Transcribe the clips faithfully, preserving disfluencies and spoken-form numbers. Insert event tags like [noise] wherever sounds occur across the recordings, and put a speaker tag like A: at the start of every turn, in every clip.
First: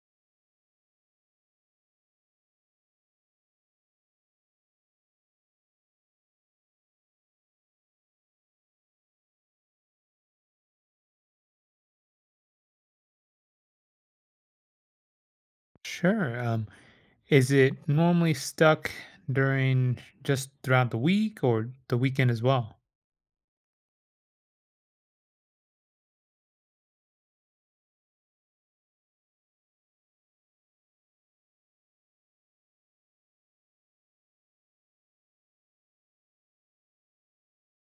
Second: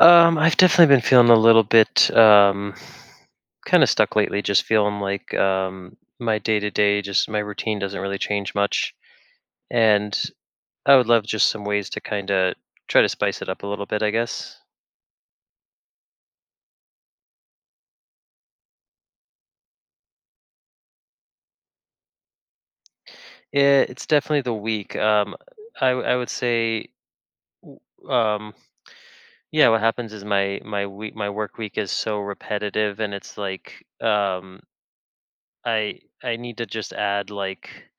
A: Um, I've definitely been feeling a little bit um, kind of stuck lately. Just feeling like um, my day to day, just my routine doesn't really change much, and I would love just some ways to kind of try to spice it up a little bit. I guess
B: Sure. Um, is it normally stuck during just throughout the week or the weekend as well?
A: it, it's definitely the week. Um, I w- I would say, w- um, yeah. What happens is my my week my work week is so repetitive, and it's like um, I I need to just add like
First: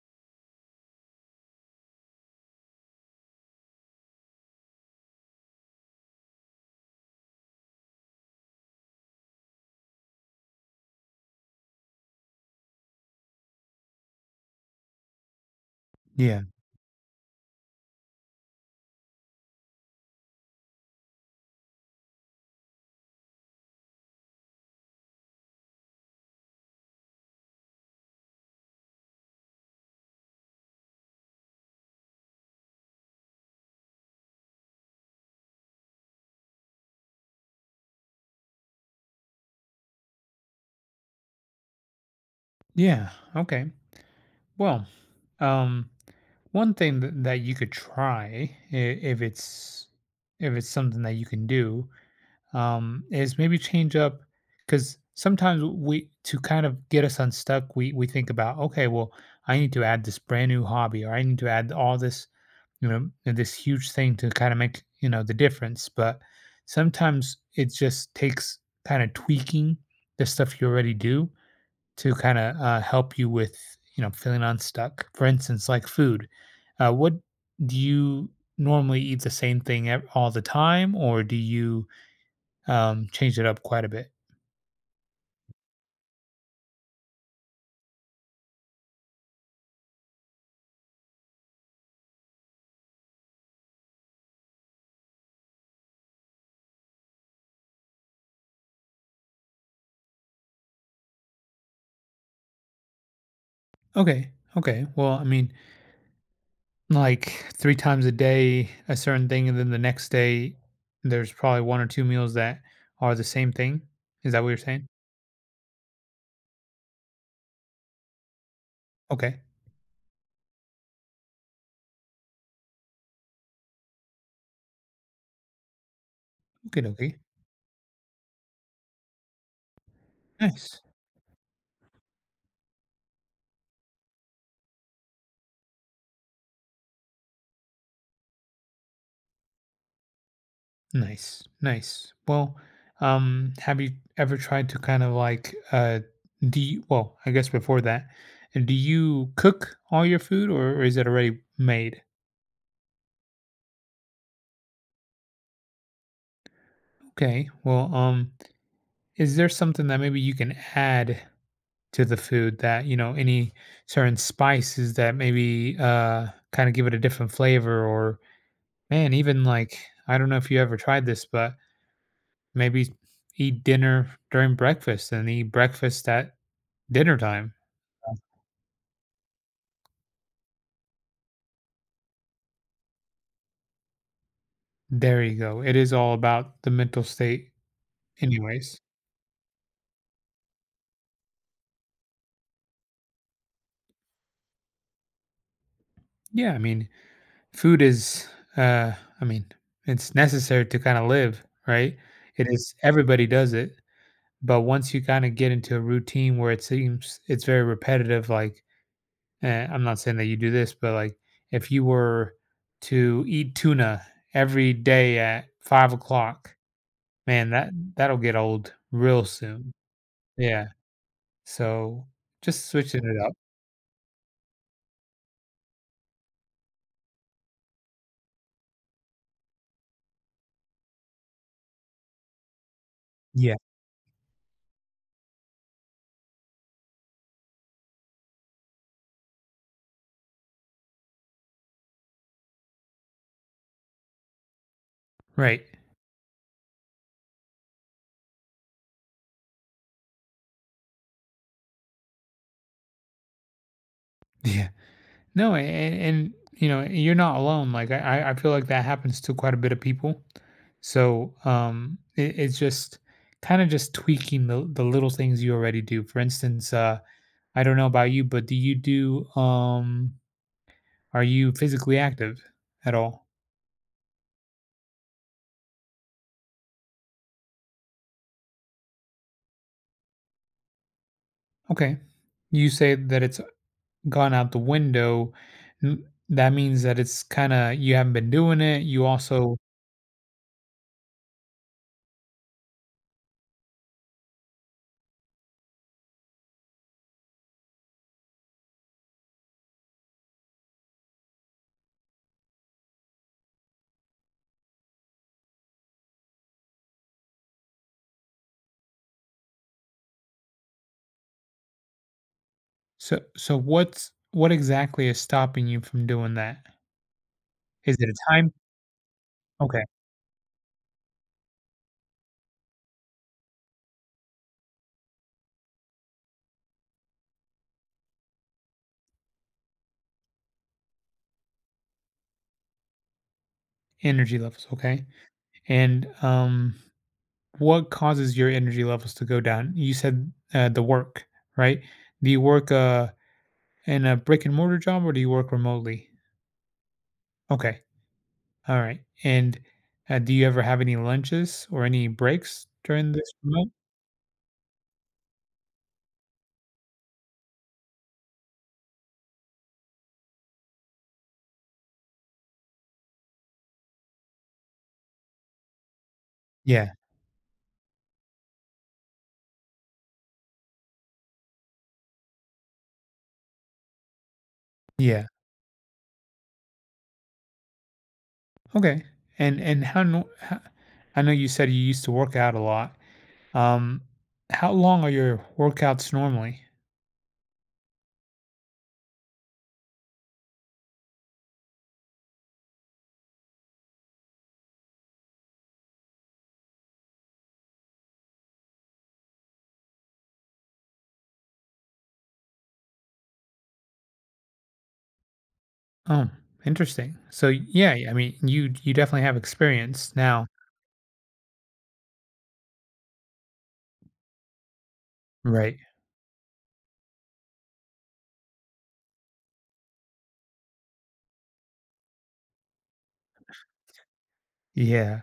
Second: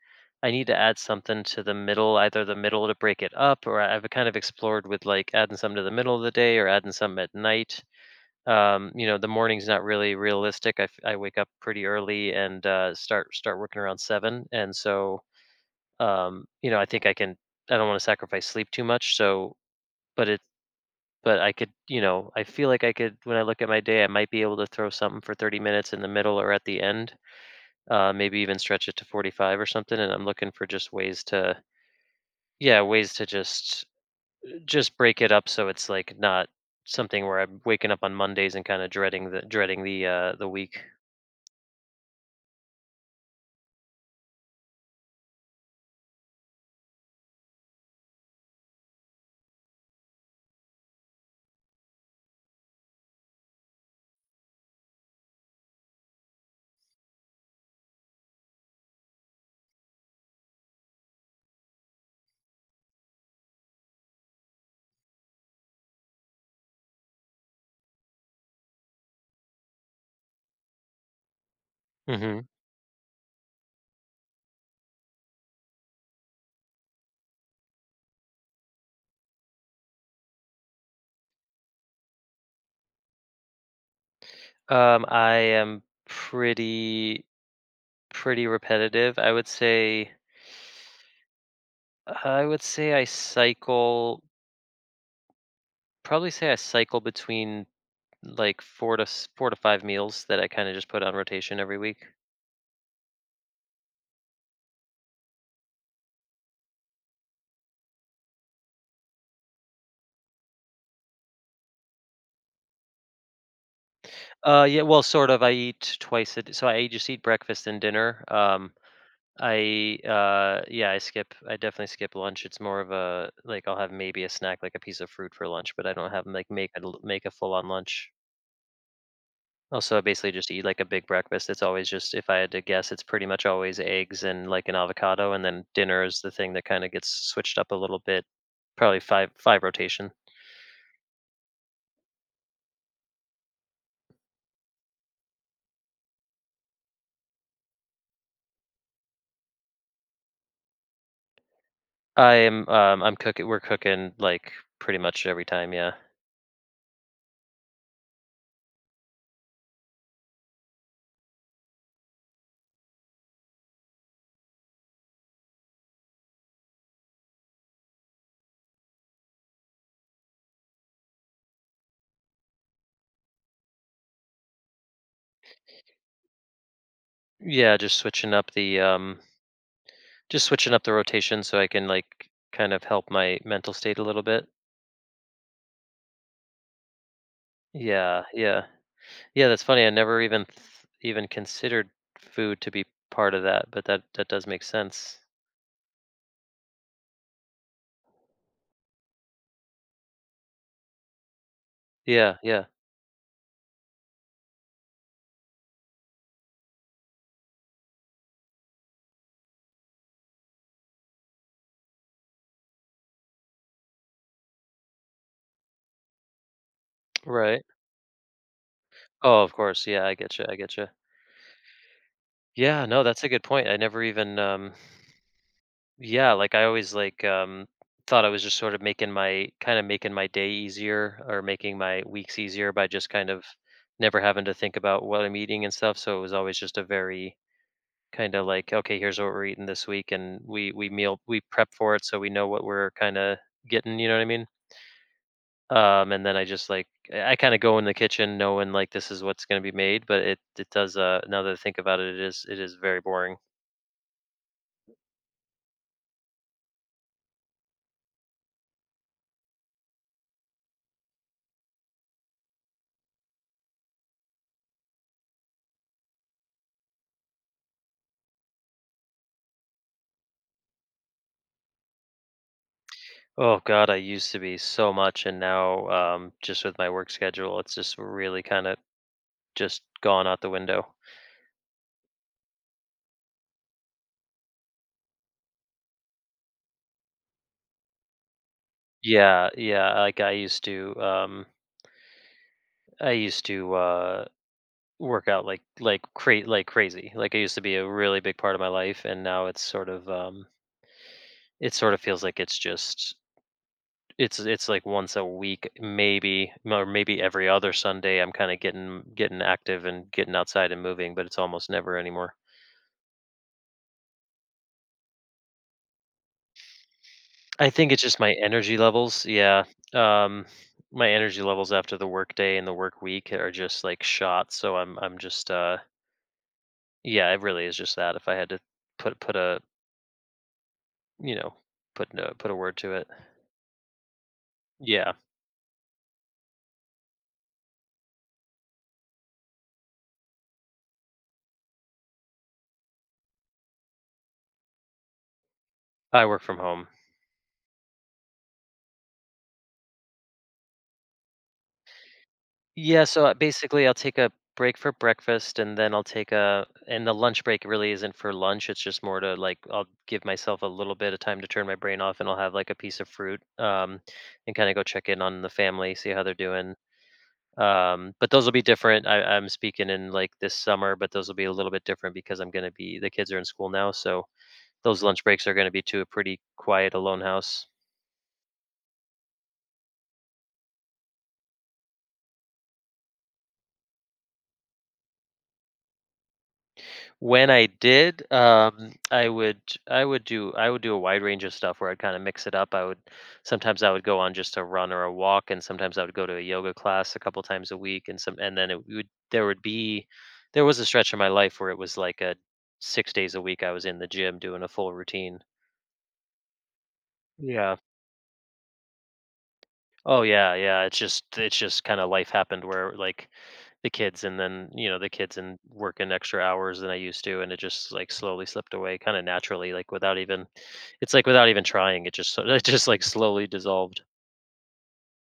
A: I need to add something to the middle, either the middle to break it up, or I've kind of explored with like adding some to the middle of the day or adding some at night. Um, you know, the morning's not really realistic. I, f- I wake up pretty early and uh, start start working around seven, and so
B: Yeah.
A: um, you know, I think I can. I don't want to sacrifice sleep too much, so but it but I could. you know, I feel like I could. When I look at my day, I might be able to throw something for thirty minutes in the middle or at the end, uh, maybe even stretch it to forty-five or something. And I'm looking for just ways to, yeah, ways to just just break it up, so it's like not something where I'm waking up on Mondays and kind of dreading the dreading the uh the week.
B: Yeah. Okay. Well, um, one thing that, that you could try i- if it's if it's something that you can do, um, is maybe change up because sometimes we, to kind of get us unstuck, we we think about, okay, well, I need to add this brand new hobby or I need to add all this, you know, this huge thing to kind of make, you know, the difference. But sometimes it just takes kind of tweaking the stuff you already do to kind
A: Hmm.
B: of uh, help you with, you know, feeling unstuck. For instance, like food, uh, what do you, normally eat the same thing ev- all the time, or do you um, changed it up quite a bit.
A: um I am pretty pretty repetitive, I would say. i would say I cycle, probably say I cycle between like four to s- four to five meals that I kind of just put on rotation every week.
B: Okay. Okay. Well, I mean, like three times a day, a certain thing, and then the next day, there's probably one or two meals that are the same thing. Is that what you're
A: Uh, yeah,
B: saying?
A: well, sort of. I eat twice a d so I just eat breakfast and dinner. Um,
B: Okay.
A: I uh, yeah, I skip. I definitely skip lunch. It's more of a like I'll have maybe a snack, like a piece of fruit for lunch, but I don't have like make a
B: Okay.
A: l-
B: Okay.
A: make a full on lunch. Also, I basically just eat like
B: Nice.
A: a big breakfast. It's always just, if I had to guess, it's pretty much always eggs and like an avocado, and then dinner is the thing that kind of gets switched up a little bit. Probably five five rotation.
B: Nice, nice. Well, um, have you ever tried to kind of like uh do you, well, I guess before that, uh, do you cook all your food or, or is it already made?
A: I am um I'm cooking. We're cooking like pretty much every time. Yeah.
B: Okay. Well, um, is there something that maybe you can add to the food that, you know, any certain spices that maybe uh kind of give it a different flavor, or man, even like, I don't know if you ever tried this, but maybe eat dinner during breakfast and eat breakfast at dinner time.
A: Yeah, just switching up the um just switching up the rotation so I can like kind of help my mental state a little bit.
B: There you go. It is all about the mental state
A: Yeah, yeah.
B: anyways.
A: Yeah, that's funny. I never even th- even considered food to be part of that, but that that does make sense.
B: Yeah, I mean, food is uh I mean, it's necessary to kind of live, right?
A: Yeah,
B: It
A: yeah.
B: is, everybody does it, but once you kind of get into a routine where it seems it's very repetitive like, eh, I'm not saying that you do this, but like, if you were to eat tuna every day at five o'clock, man,
A: Right.
B: that that'll get old real
A: Oh, of
B: soon.
A: course. Yeah, I get you. I
B: Yeah.
A: get you.
B: So just
A: Yeah, no,
B: switching it
A: that's a
B: up.
A: good point. I never even um Yeah, like I always like um thought I was just sort of making my kind of making my day easier or making my weeks easier by just kind of
B: Yeah.
A: never having to think about what I'm eating and stuff. So it was always just a very kind of like, okay, here's what we're eating this week, and we we meal we prep for it so we know what we're kind of getting, you know what I mean?
B: Right. [laughs]
A: Um and then I just like I kind of go in the kitchen knowing like this is what's going to be made, but it it does. Uh now that I think about it it is it is very boring.
B: Yeah. No, and, and you know, you're not alone. Like I, I I feel like that happens to quite a bit of people. So um, it, it's just kind of just tweaking the, the little things you already do. For instance, uh, I don't know about you, but do you do? Um, are you physically active at all?
A: Oh God, I used to be so much, and now um, just with my work schedule, it's just really kind of just gone out the window.
B: Okay, you say that it's gone out the window. N- That means that it's kind of, you haven't been doing it. You
A: Yeah,
B: also,
A: yeah. Like I used to, um, I used to uh, work out like like cra- like crazy. Like it used to be a really big part of my life, and now it's sort of um, it sort of feels like it's just it's it's like once a week, maybe, or maybe every other Sunday. I'm kind of getting getting active and getting outside and moving, but it's almost never anymore.
B: so so what's what exactly is stopping you from doing that?
A: I think
B: Is
A: it's
B: it
A: just
B: a
A: my
B: time?
A: energy levels. Yeah.
B: Okay.
A: Um my energy levels after the work day and the work week are just like shot. So I'm I'm just uh yeah, it really is just that if I had to put put a you know, put no put a word to it.
B: Energy levels, okay.
A: Yeah.
B: And, um, what causes your energy levels to go down? You said, uh, the work, right? Do you work, uh, in a brick and mortar job, or do you work remotely?
A: I work from home.
B: Okay, alright. And, uh, do you ever have any lunches or any breaks
A: Yeah,
B: during
A: so
B: this
A: uh,
B: remote?
A: basically I'll take a break for breakfast, and then I'll take a and the lunch break really isn't for lunch. It's just more to like I'll give myself a little bit of time to turn my brain off, and I'll have like a piece of fruit um and kind of go check in on the family, see how they're doing.
B: Yeah,
A: Um but those will be different. I, I'm speaking in like this summer, but those will be a little bit different because I'm going to be the kids are in school now, so those lunch
B: yeah.
A: breaks are going to be to a pretty quiet alone house.
B: Okay. And and how no ho I know you said you used to work out a lot. Um, how long are your workouts normally?
A: When I did um i would i would do I would do a wide range of stuff where I'd kind of mix it up. I would Sometimes I would go on just a run or a walk, and sometimes I would go to a yoga class a couple times a week. And some and then it would there would be there was a stretch in my life where it was like a six days a week I was in the gym doing a full routine.
B: Oh, interesting. So
A: Yeah.
B: yeah, yeah, I mean, you you definitely have experience
A: Oh,
B: now,
A: yeah, yeah. It's just it's just kind of life happened where like the kids, and then you know the kids, and
B: right?
A: working extra hours than I used to, and it just like slowly slipped away, kind of naturally, like without even it's like without even trying. It just so- [laughs] it just like slowly dissolved.
B: Yeah.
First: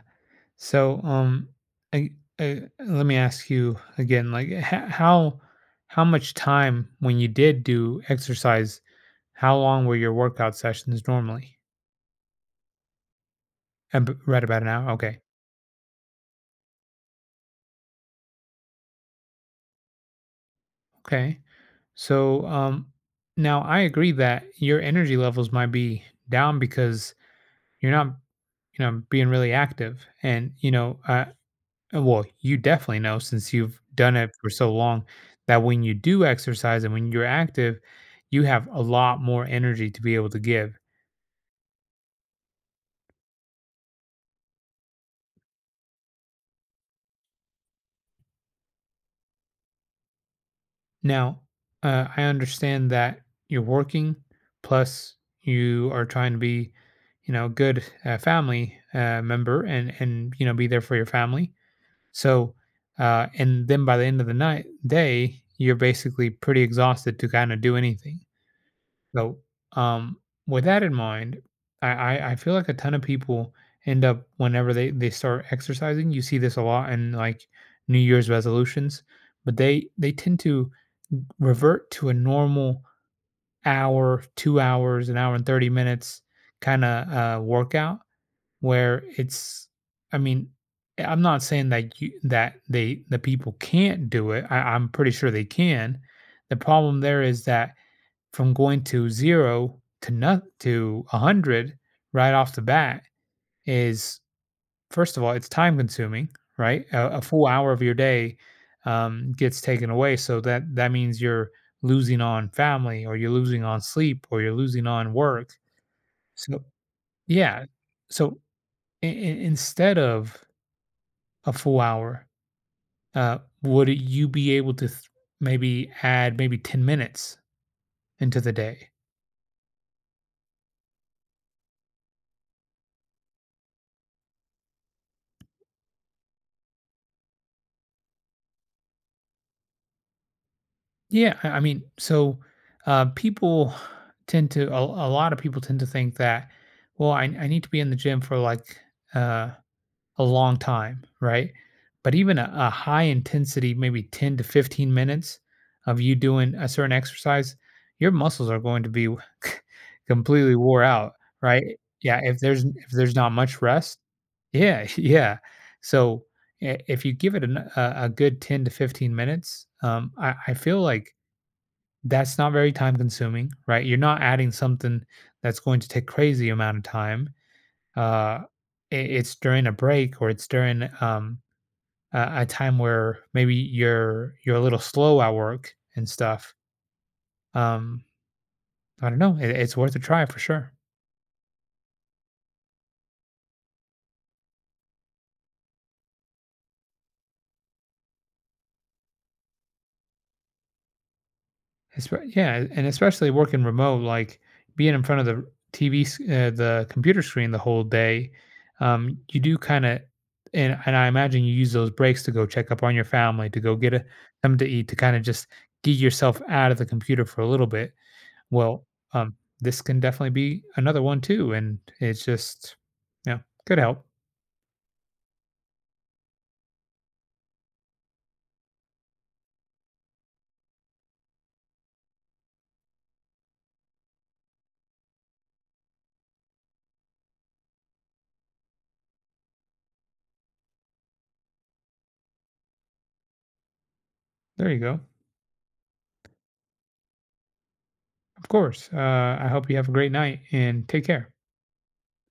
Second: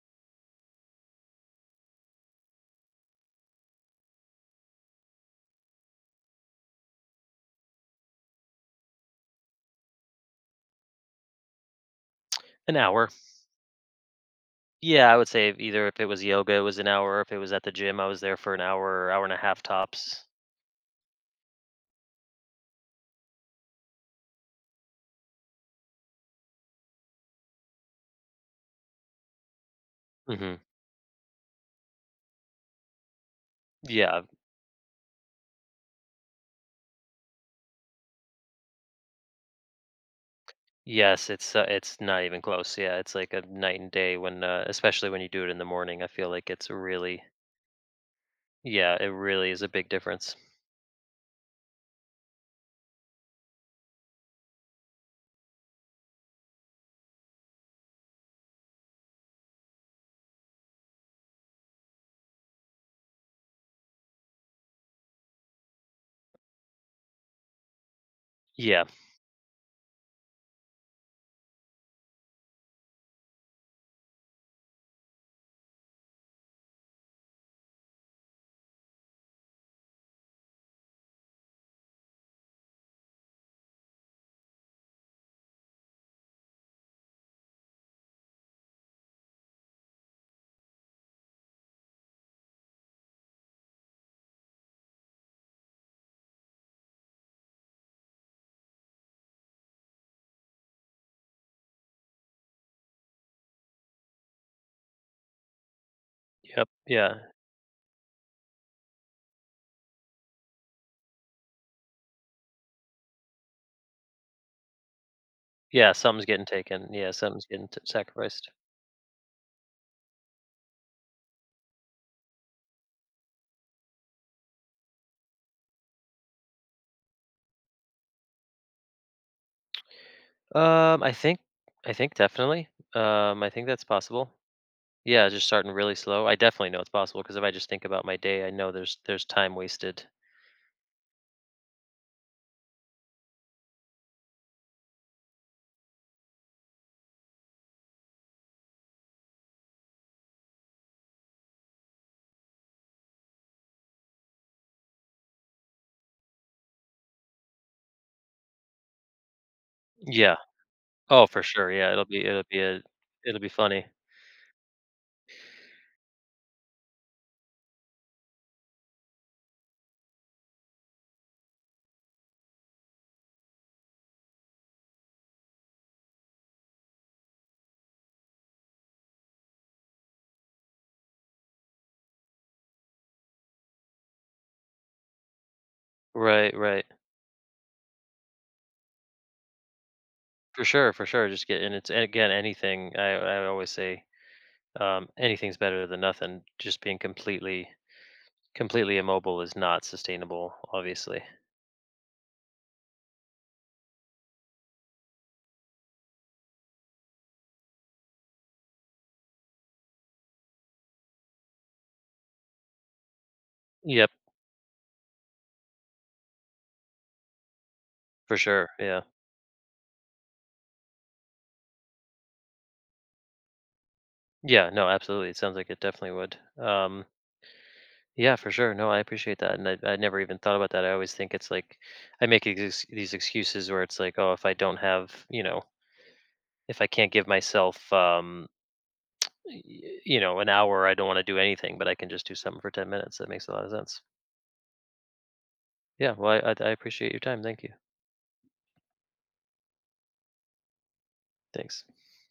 B: So um, I, I, let me ask you again, like, h- how how much time, when you did do exercise, how long were your workout sessions normally?
A: An hour.
B: Ab- Right about an hour.
A: Yeah, I
B: Okay.
A: would say if either if it was yoga, it was an hour. If it was at the gym, I was there for an hour, or hour and a half tops.
B: Okay. So um, now I agree that your energy levels might be down because you're not you know being really active, and
A: Hmm.
B: you know, I, uh, well, you definitely know since you've done
A: Yeah.
B: it for so long that when you do exercise and when you're active, you have a lot more energy to be able to give.
A: Yes, it's uh, it's not even close. Yeah, it's like a night and day when, uh, especially when you do it in the morning. I feel like it's really. Yeah, it really is a big difference.
B: Now, uh, I understand that you're working, plus you are trying to be, you know, a good uh, family uh, member, and and you know, be there for your family. So, uh, and then by the end of the night day, you're basically pretty exhausted to kind of do anything.
A: Yeah.
B: So, um, with that in mind, I, I I feel like a ton of people end up whenever they they start exercising. You see this a lot in like New Year's resolutions, but they they tend to revert to a normal hour, two hours, an hour and thirty minutes kind of uh, workout where it's. I mean, I'm not saying that you that they the people can't do it. I, I'm pretty sure they can. The problem there is that from going to zero to, not to one hundred right off the bat, is, first of all, it's time consuming,
A: Yep.
B: right?
A: Yeah.
B: A, a full hour of your day um, gets taken away. So that, that means you're losing on family or you're losing on sleep or you're losing on work.
A: Yeah, something's getting
B: So,
A: taken. Yeah, something's
B: yeah.
A: getting t-
B: So,
A: sacrificed.
B: i- i- instead of a full hour, uh, would you be able to th- maybe add maybe ten minutes into the day?
A: Um, I think, I think definitely. Um, I think that's possible. Yeah, just starting really slow. I definitely know it's possible because if I just think about my day, I know there's there's time wasted.
B: Yeah, I I mean, so, uh, people tend to a a lot of people tend to think that, "Well, I I need to be in the gym for, like, uh, a long time," right? But even a a high intensity, maybe ten to fifteen minutes of you doing a certain exercise, your muscles are going to be [laughs]
A: Yeah.
B: completely wore out,
A: Oh, for sure.
B: right?
A: Yeah, it'll
B: Yeah,
A: be
B: if
A: it'll be
B: there's
A: a
B: if there's not
A: it'll be
B: much
A: funny.
B: rest. Yeah, [laughs] yeah. So, I if you give it an a a good ten to fifteen minutes, um, I I feel like that's not very time consuming, right? You're not adding something that's going to take crazy amount of time. Uh, i- it's during a break or it's during um, a, a time where maybe you're you're a little slow at work and
A: Right.
B: stuff.
A: Right.
B: Um, I don't know. It, it's worth a try for
A: For
B: sure.
A: sure. For sure. Just get and it's and again anything. I I always say um, anything's better than nothing. Just being completely Completely immobile is not sustainable, obviously.
B: Espe Yeah, and especially working remote, like, being in front of the T V, uh, the computer screen the whole day, um, you do kinda, and and I imagine you use those breaks to go check up on your family, to go get a
A: Yep,
B: something to eat, to kinda just get yourself out of the computer for a little bit.
A: for sure.
B: Well,
A: Yeah.
B: um, this can definitely be another one too, and it's just, yeah, good help.
A: Yeah, no, absolutely. It sounds like it definitely would. Um, yeah, for sure. No, I appreciate that. And I, I never even thought about that. I always think it's like I make ex- these excuses where it's like, oh, if I don't have, you know, if I can't give myself, um, y- you know, an hour, I don't want to do anything, but I can just do something for ten minutes. That makes a lot of sense.
B: There you go.
A: Yeah. Well, I, I I appreciate your time. Thank you.
B: Of course, uh, I hope you have a great night, and take care.
A: Thanks.